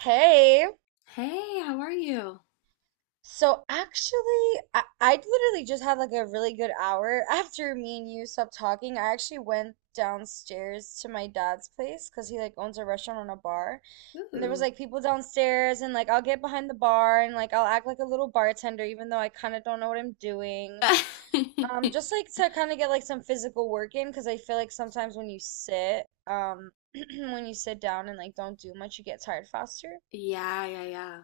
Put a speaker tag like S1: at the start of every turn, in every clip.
S1: Hey,
S2: Hey, how are you?
S1: so actually, I literally just had like a really good hour after me and you stopped talking. I actually went downstairs to my dad's place because he like owns a restaurant and a bar. And there was
S2: Ooh.
S1: like people downstairs, and like I'll get behind the bar and like I'll act like a little bartender, even though I kind of don't know what I'm doing. Just like to kind of get like some physical work in because I feel like sometimes when you sit, when you sit down and like don't do much, you get tired faster.
S2: Yeah, yeah, yeah.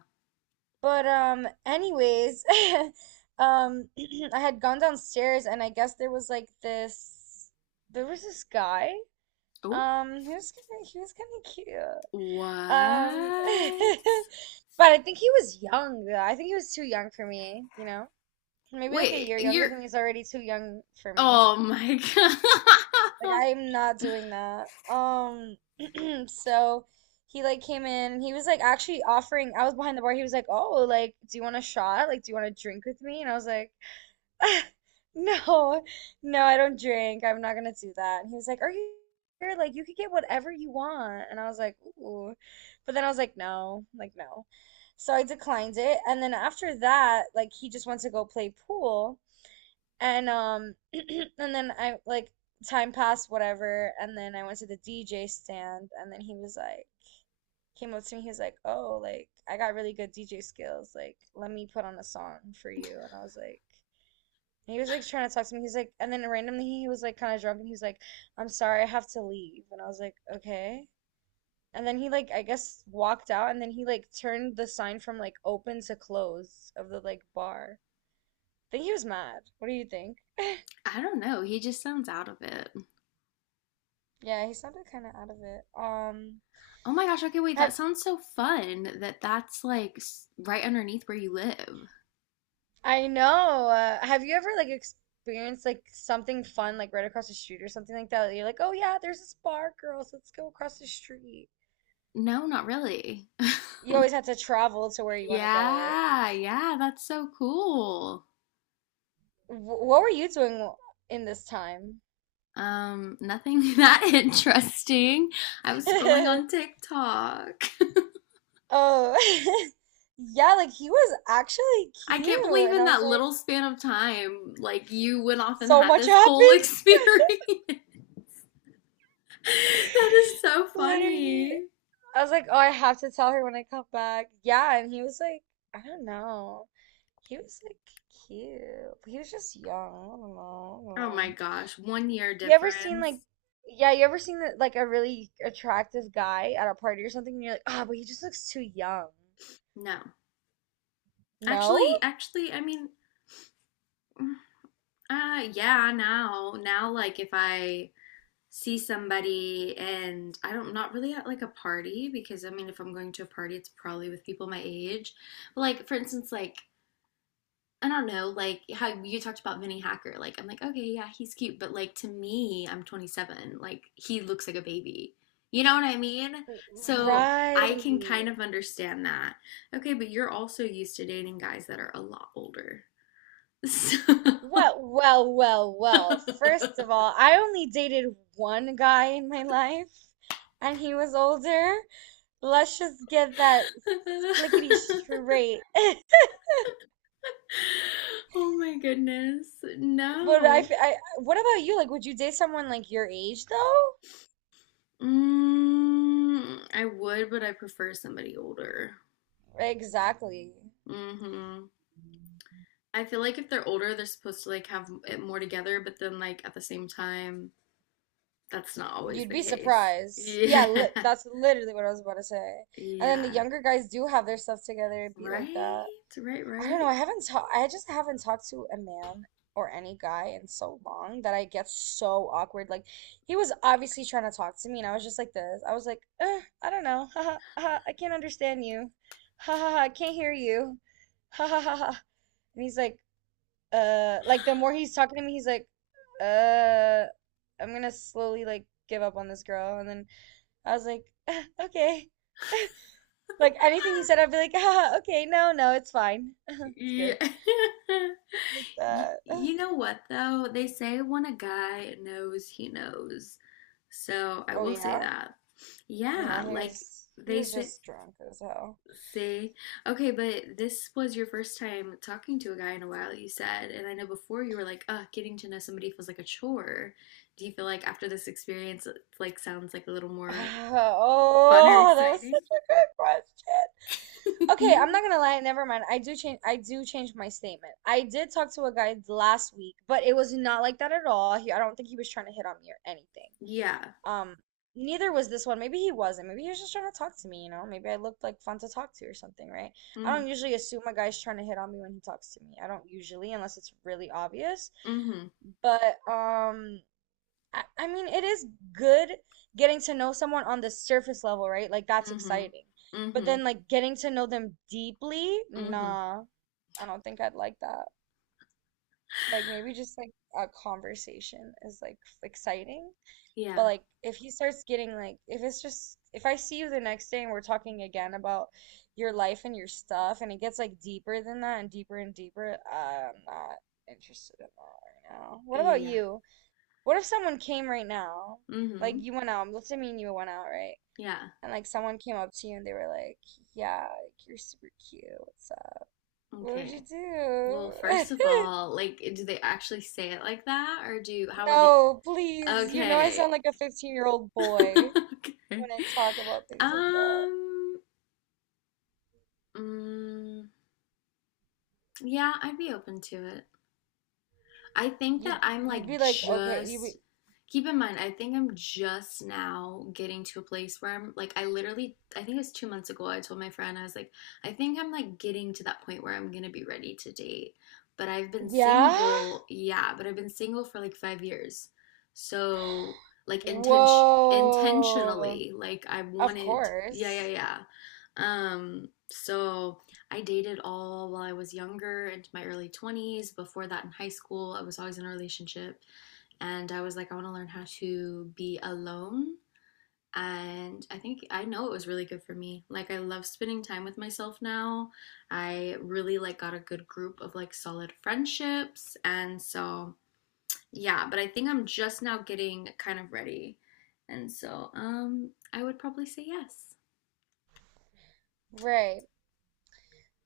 S1: But anyways, um I had gone downstairs and I guess there was like this guy.
S2: Oh,
S1: He was kind of cute.
S2: what?
S1: Um but I think he was young though. I think he was too young for me, you know? Maybe like a
S2: Wait,
S1: year younger
S2: you're.
S1: than me is already too young for me.
S2: Oh my
S1: Like
S2: God.
S1: I'm not doing that. So he like came in and he was like actually offering, I was behind the bar. He was like, "Oh, like do you want a shot? Like do you want to drink with me?" And I was like, "No. No, I don't drink. I'm not gonna do that." And he was like, "Are you here? Like you could get whatever you want." And I was like, "Ooh." But then I was like, "No. Like no." So I declined it. And then after that, like he just went to go play pool. And and then I like time passed, whatever, and then I went to the DJ stand and then he was like came up to me, he was like, oh, like I got really good DJ skills, like let me put on a song for you and I was like and he was like trying to talk to me. He's like and then randomly he was like kinda drunk and he was like, I'm sorry, I have to leave and I was like, okay. And then he like I guess walked out and then he like turned the sign from like open to close of the like bar. I think he was mad. What do you think?
S2: I don't know. He just sounds out of it.
S1: Yeah, he sounded kind of out of it.
S2: Oh my gosh. Okay, wait. That
S1: Have
S2: sounds so fun that that's right underneath where you live.
S1: I know. Have you ever like experienced like something fun like right across the street or something like that? You're like, oh yeah, there's this bar, girls. Let's go across the street.
S2: No, not really.
S1: You always have to travel to where you want to go, right?
S2: Yeah, yeah. That's so cool.
S1: Wh What were you doing in this time?
S2: Nothing that interesting. I was scrolling on TikTok.
S1: Oh, yeah, like he was actually
S2: I
S1: cute,
S2: can't believe
S1: and
S2: in
S1: I was
S2: that
S1: like,
S2: little span of time, like you went off and
S1: so
S2: had
S1: much
S2: this whole
S1: happened,
S2: experience. That is so
S1: literally.
S2: funny.
S1: I was like, oh, I have to tell her when I come back. Yeah, and he was like, I don't know. He was like cute. He was just young. I don't know. I don't
S2: Oh
S1: know.
S2: my gosh, 1 year
S1: You ever seen
S2: difference.
S1: like, yeah, you ever seen that like a really attractive guy at a party or something, and you're like, ah, but he just looks too young.
S2: No.
S1: No?
S2: Actually, I mean, yeah, now, like if I see somebody and I don't, not really at like a party, because I mean, if I'm going to a party, it's probably with people my age. But like, for instance, like I don't know, like how you talked about Vinny Hacker. Like, I'm like, okay, yeah, he's cute, but like to me, I'm 27. Like, he looks like a baby. You know what I mean? So I can kind
S1: Right.
S2: of understand that. Okay, but you're also used to dating guys that are a lot older. So.
S1: Well, well, well, well. First of all, I only dated one guy in my life, and he was older. Let's just get that splickety straight.
S2: Oh my goodness.
S1: But
S2: No.
S1: what about you? Like, would you date someone like your age though?
S2: Mm, I would, but I prefer somebody older.
S1: Exactly.
S2: Hmm. I feel like if they're older, they're supposed to like have it more together, but then like at the same time, that's not always
S1: You'd
S2: the
S1: be
S2: case.
S1: surprised.
S2: Yeah.
S1: Yeah, li that's literally what I was about to say. And then the
S2: Yeah.
S1: younger guys do have their stuff together. It'd be like
S2: Right?
S1: that.
S2: Right,
S1: I don't know.
S2: right.
S1: I just haven't talked to a man or any guy in so long that I get so awkward. Like he was obviously trying to talk to me, and I was just like this. I was like, eh, I don't know. Ha ha ha! I can't understand you. Ha ha ha! I can't hear you. Ha ha ha ha! And he's like the more he's talking to me, he's like, uh, I'm gonna slowly like give up on this girl. And then I was like, "Eh, okay. Like anything he said, I'd be like, ha ha, okay, no, no, it's fine." It's
S2: Yeah.
S1: good like
S2: Y-
S1: that.
S2: You know what though? They say when a guy knows, he knows. So I
S1: Oh
S2: will say
S1: yeah?
S2: that.
S1: No,
S2: Yeah,
S1: he
S2: like
S1: was he
S2: they
S1: was
S2: say.
S1: just drunk as hell.
S2: See, okay, but this was your first time talking to a guy in a while, you said, and I know before you were like, "Ugh, getting to know somebody feels like a chore." Do you feel like after this experience, it like sounds like a little more fun or
S1: Oh, that was
S2: exciting?
S1: such a good question. Okay, I'm not gonna lie, never mind. I do change my statement. I did talk to a guy last week, but it was not like that at all. He, I don't think he was trying to hit on me or anything.
S2: Yeah.
S1: Um, neither was this one. Maybe he wasn't. Maybe he was just trying to talk to me, you know? Maybe I looked like fun to talk to or something, right? I
S2: Mm-hmm.
S1: don't usually assume a guy's trying to hit on me when he talks to me. I don't usually, unless it's really obvious.
S2: Mm-hmm.
S1: But I mean, it is good getting to know someone on the surface level, right? Like that's
S2: Mm-hmm.
S1: exciting. But
S2: Mm-hmm.
S1: then like getting to know them deeply,
S2: Mm-hmm.
S1: nah, I don't think I'd like that. Like maybe just like a conversation is like exciting. But
S2: Yeah.
S1: like if he starts getting like if it's just if I see you the next day and we're talking again about your life and your stuff and it gets like deeper than that and deeper, I'm not interested in that right now. What about
S2: Yeah.
S1: you? What if someone came right now? Like
S2: Mm-hmm.
S1: you went out, let's say me and you went out, right?
S2: Yeah.
S1: And like someone came up to you and they were like, yeah, like you're super cute. What's up? What would you
S2: Okay. Well, first of
S1: do?
S2: all, like, do they actually say it like that, or do how would they?
S1: No, please. You know I
S2: Okay.
S1: sound like a 15-year-old boy
S2: Okay.
S1: when I talk about things like that.
S2: Um, mm, yeah, I'd be open to it. I think that
S1: You'd
S2: I'm
S1: you'd
S2: like
S1: be like, okay, you
S2: just
S1: be
S2: keep in mind, I think I'm just now getting to a place where I'm like I literally I think it was 2 months ago I told my friend I was like, I think I'm like getting to that point where I'm gonna be ready to date. But I've been
S1: yeah?
S2: single, yeah, but I've been single for like 5 years. So like
S1: Whoa.
S2: intentionally, like I
S1: Of
S2: wanted yeah, yeah,
S1: course.
S2: yeah. So I dated all while I was younger, into my early 20s. Before that, in high school, I was always in a relationship. And I was like, I want to learn how to be alone. And I think I know it was really good for me. Like, I love spending time with myself now. I really like got a good group of like solid friendships. And so, yeah, but I think I'm just now getting kind of ready. And so, I would probably say yes.
S1: Right.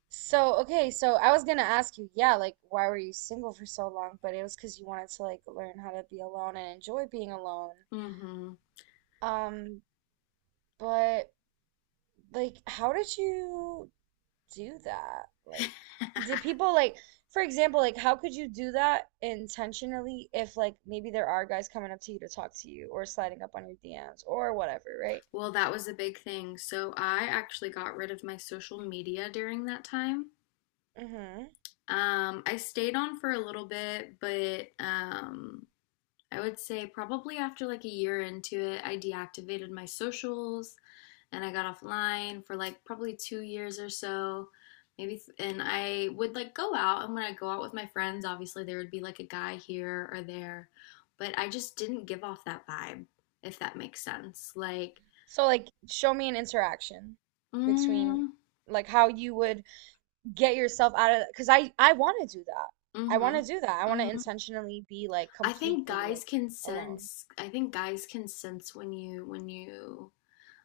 S1: So, okay, so I was gonna ask you, yeah, like why were you single for so long? But it was because you wanted to like learn how to be alone and enjoy being alone.
S2: Mm hmm.
S1: Um, but like how did you do that? Like did people like for example, like how could you do that intentionally if like maybe there are guys coming up to you to talk to you or sliding up on your DMs or whatever, right?
S2: Well, that was a big thing. So I actually got rid of my social media during that time.
S1: Mm-hmm.
S2: I stayed on for a little bit, but I would say probably after like a year into it, I deactivated my socials and I got offline for like probably 2 years or so. Maybe, and I would like go out, and when I go out with my friends, obviously there would be like a guy here or there, but I just didn't give off that vibe, if that makes sense. Like,
S1: So like show me an interaction between
S2: mm.
S1: like how you would get yourself out of because I want to do that. I
S2: Mhm.
S1: want to do that. I want to
S2: Mhm.
S1: intentionally be like
S2: I think
S1: completely
S2: guys
S1: like
S2: can
S1: alone.
S2: sense. I think guys can sense when you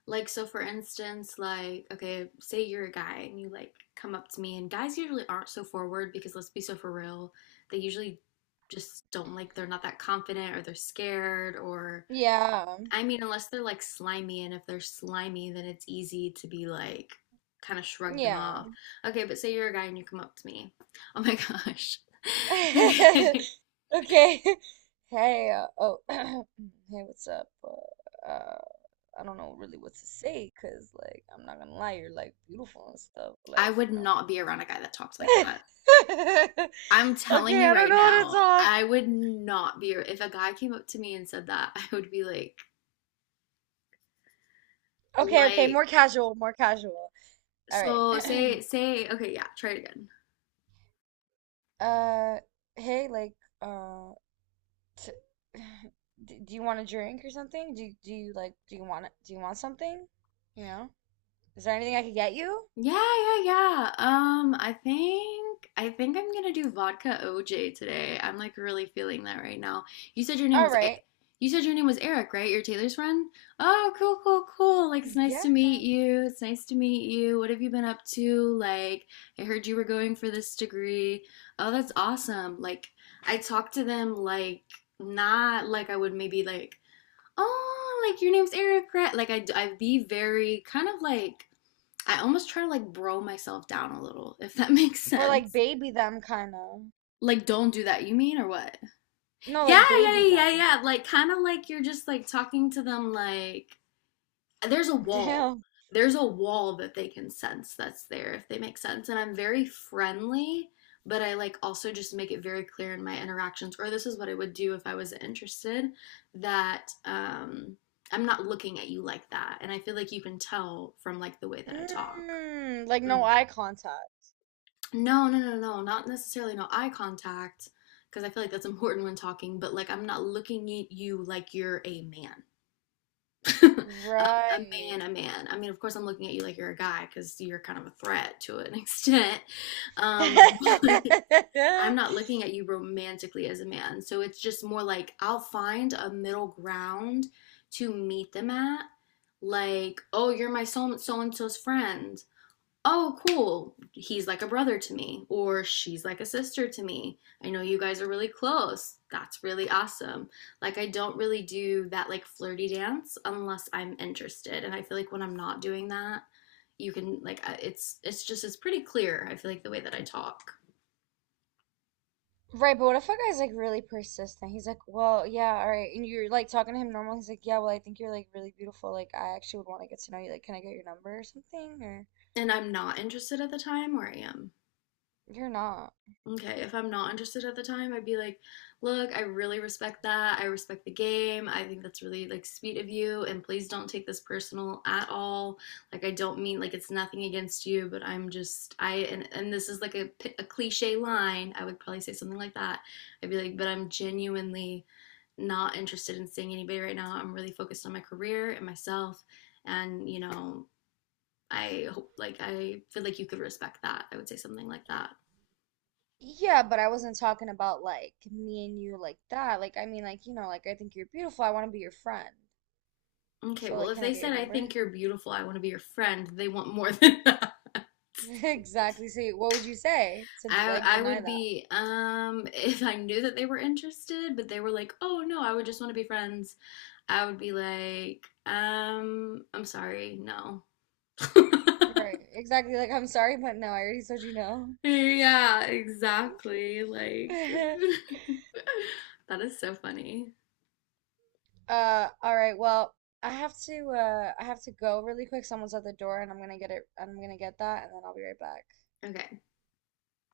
S2: like so for instance, like okay, say you're a guy and you like come up to me and guys usually aren't so forward because let's be so for real, they usually just don't like they're not that confident or they're scared or
S1: Yeah.
S2: I mean unless they're like slimy and if they're slimy then it's easy to be like kind of shrug them
S1: Yeah.
S2: off. Okay, but say you're a guy and you come up to me. Oh my gosh. Okay.
S1: Okay. Hey, oh, hey, what's up? I don't know really what to say because, like, I'm not gonna lie, you're like beautiful and stuff.
S2: I
S1: Like,
S2: would
S1: you know.
S2: not be around a guy that talked like that. I'm telling
S1: Okay,
S2: you
S1: I don't
S2: right
S1: know how to
S2: now,
S1: talk.
S2: I would not be if a guy came up to me and said that, I would be
S1: Okay, okay, more
S2: like,
S1: casual, more casual. All right.
S2: so say okay, yeah, try it again.
S1: Uh, Hey, like, um. t- do you want a drink or something? Do you like do you want something? You know? Is there anything I could get you?
S2: Yeah, yeah, yeah. I think I'm gonna do vodka OJ today. I'm like really feeling that right now. You said your name
S1: All
S2: was
S1: right.
S2: you said your name was Eric, right? You're Taylor's friend? Oh, cool. Like it's nice
S1: Yeah.
S2: to meet you. It's nice to meet you. What have you been up to? Like I heard you were going for this degree. Oh, that's awesome. Like I talked to them like not like I would maybe like, "Oh, like your name's Eric, right?" Like I'd be very kind of like I almost try to like bro myself down a little, if that makes
S1: Or like
S2: sense.
S1: baby them kind of.
S2: Like, don't do that, you mean, or what?
S1: No, like baby them.
S2: Yeah. Like, kind of like you're just like talking to them, like, there's a wall.
S1: Damn.
S2: There's a wall that they can sense that's there, if they make sense. And I'm very friendly, but I like also just make it very clear in my interactions, or this is what I would do if I was interested, that I'm not looking at you like that. And I feel like you can tell from like the way that I talk.
S1: Mm, like no eye contact.
S2: No, No, not necessarily no eye contact, because I feel like that's important when talking, but like I'm not looking at you like you're a man. A
S1: Right.
S2: man. I mean, of course, I'm looking at you like you're a guy because you're kind of a threat to an extent. But I'm not looking at you romantically as a man. So it's just more like I'll find a middle ground to meet them at. Like, oh, you're my and so's friend oh, cool, he's like a brother to me, or she's like a sister to me. I know you guys are really close. That's really awesome. Like, I don't really do that like flirty dance unless I'm interested. And I feel like when I'm not doing that, you can like it's just it's pretty clear I feel like the way that I talk
S1: Right, but what if a guy's like really persistent? He's like, well, yeah, all right. And you're like talking to him normal. He's like, yeah, well, I think you're like really beautiful. Like, I actually would want to get to know you. Like, can I get your number or something? Or
S2: and I'm not interested at the time or I am.
S1: you're not.
S2: Okay, if I'm not interested at the time, I'd be like, look, I really respect that. I respect the game. I think that's really like sweet of you, and please don't take this personal at all. Like I don't mean like it's nothing against you, but I'm just I and this is like a cliche line. I would probably say something like that. I'd be like, but I'm genuinely not interested in seeing anybody right now. I'm really focused on my career and myself, and you know, I hope like I feel like you could respect that. I would say something like that.
S1: Yeah, but I wasn't talking about like me and you like that. Like, I mean, like, you know, like, I think you're beautiful. I want to be your friend.
S2: Okay,
S1: So,
S2: well,
S1: like,
S2: if
S1: can I
S2: they
S1: get your
S2: said, I
S1: number?
S2: think you're beautiful, I want to be your friend, they want more than that.
S1: Exactly. See, what would you say to
S2: I,
S1: like
S2: I
S1: deny
S2: would
S1: that?
S2: be, if I knew that they were interested, but they were like, oh no, I would just want to be friends, I would be like, I'm sorry, no.
S1: Right. Exactly. Like, I'm sorry, but no, I already told you no.
S2: Yeah, exactly. Like, that is so funny.
S1: All right. Well, I have to go really quick. Someone's at the door and I'm gonna get that and then I'll be right back.
S2: Okay,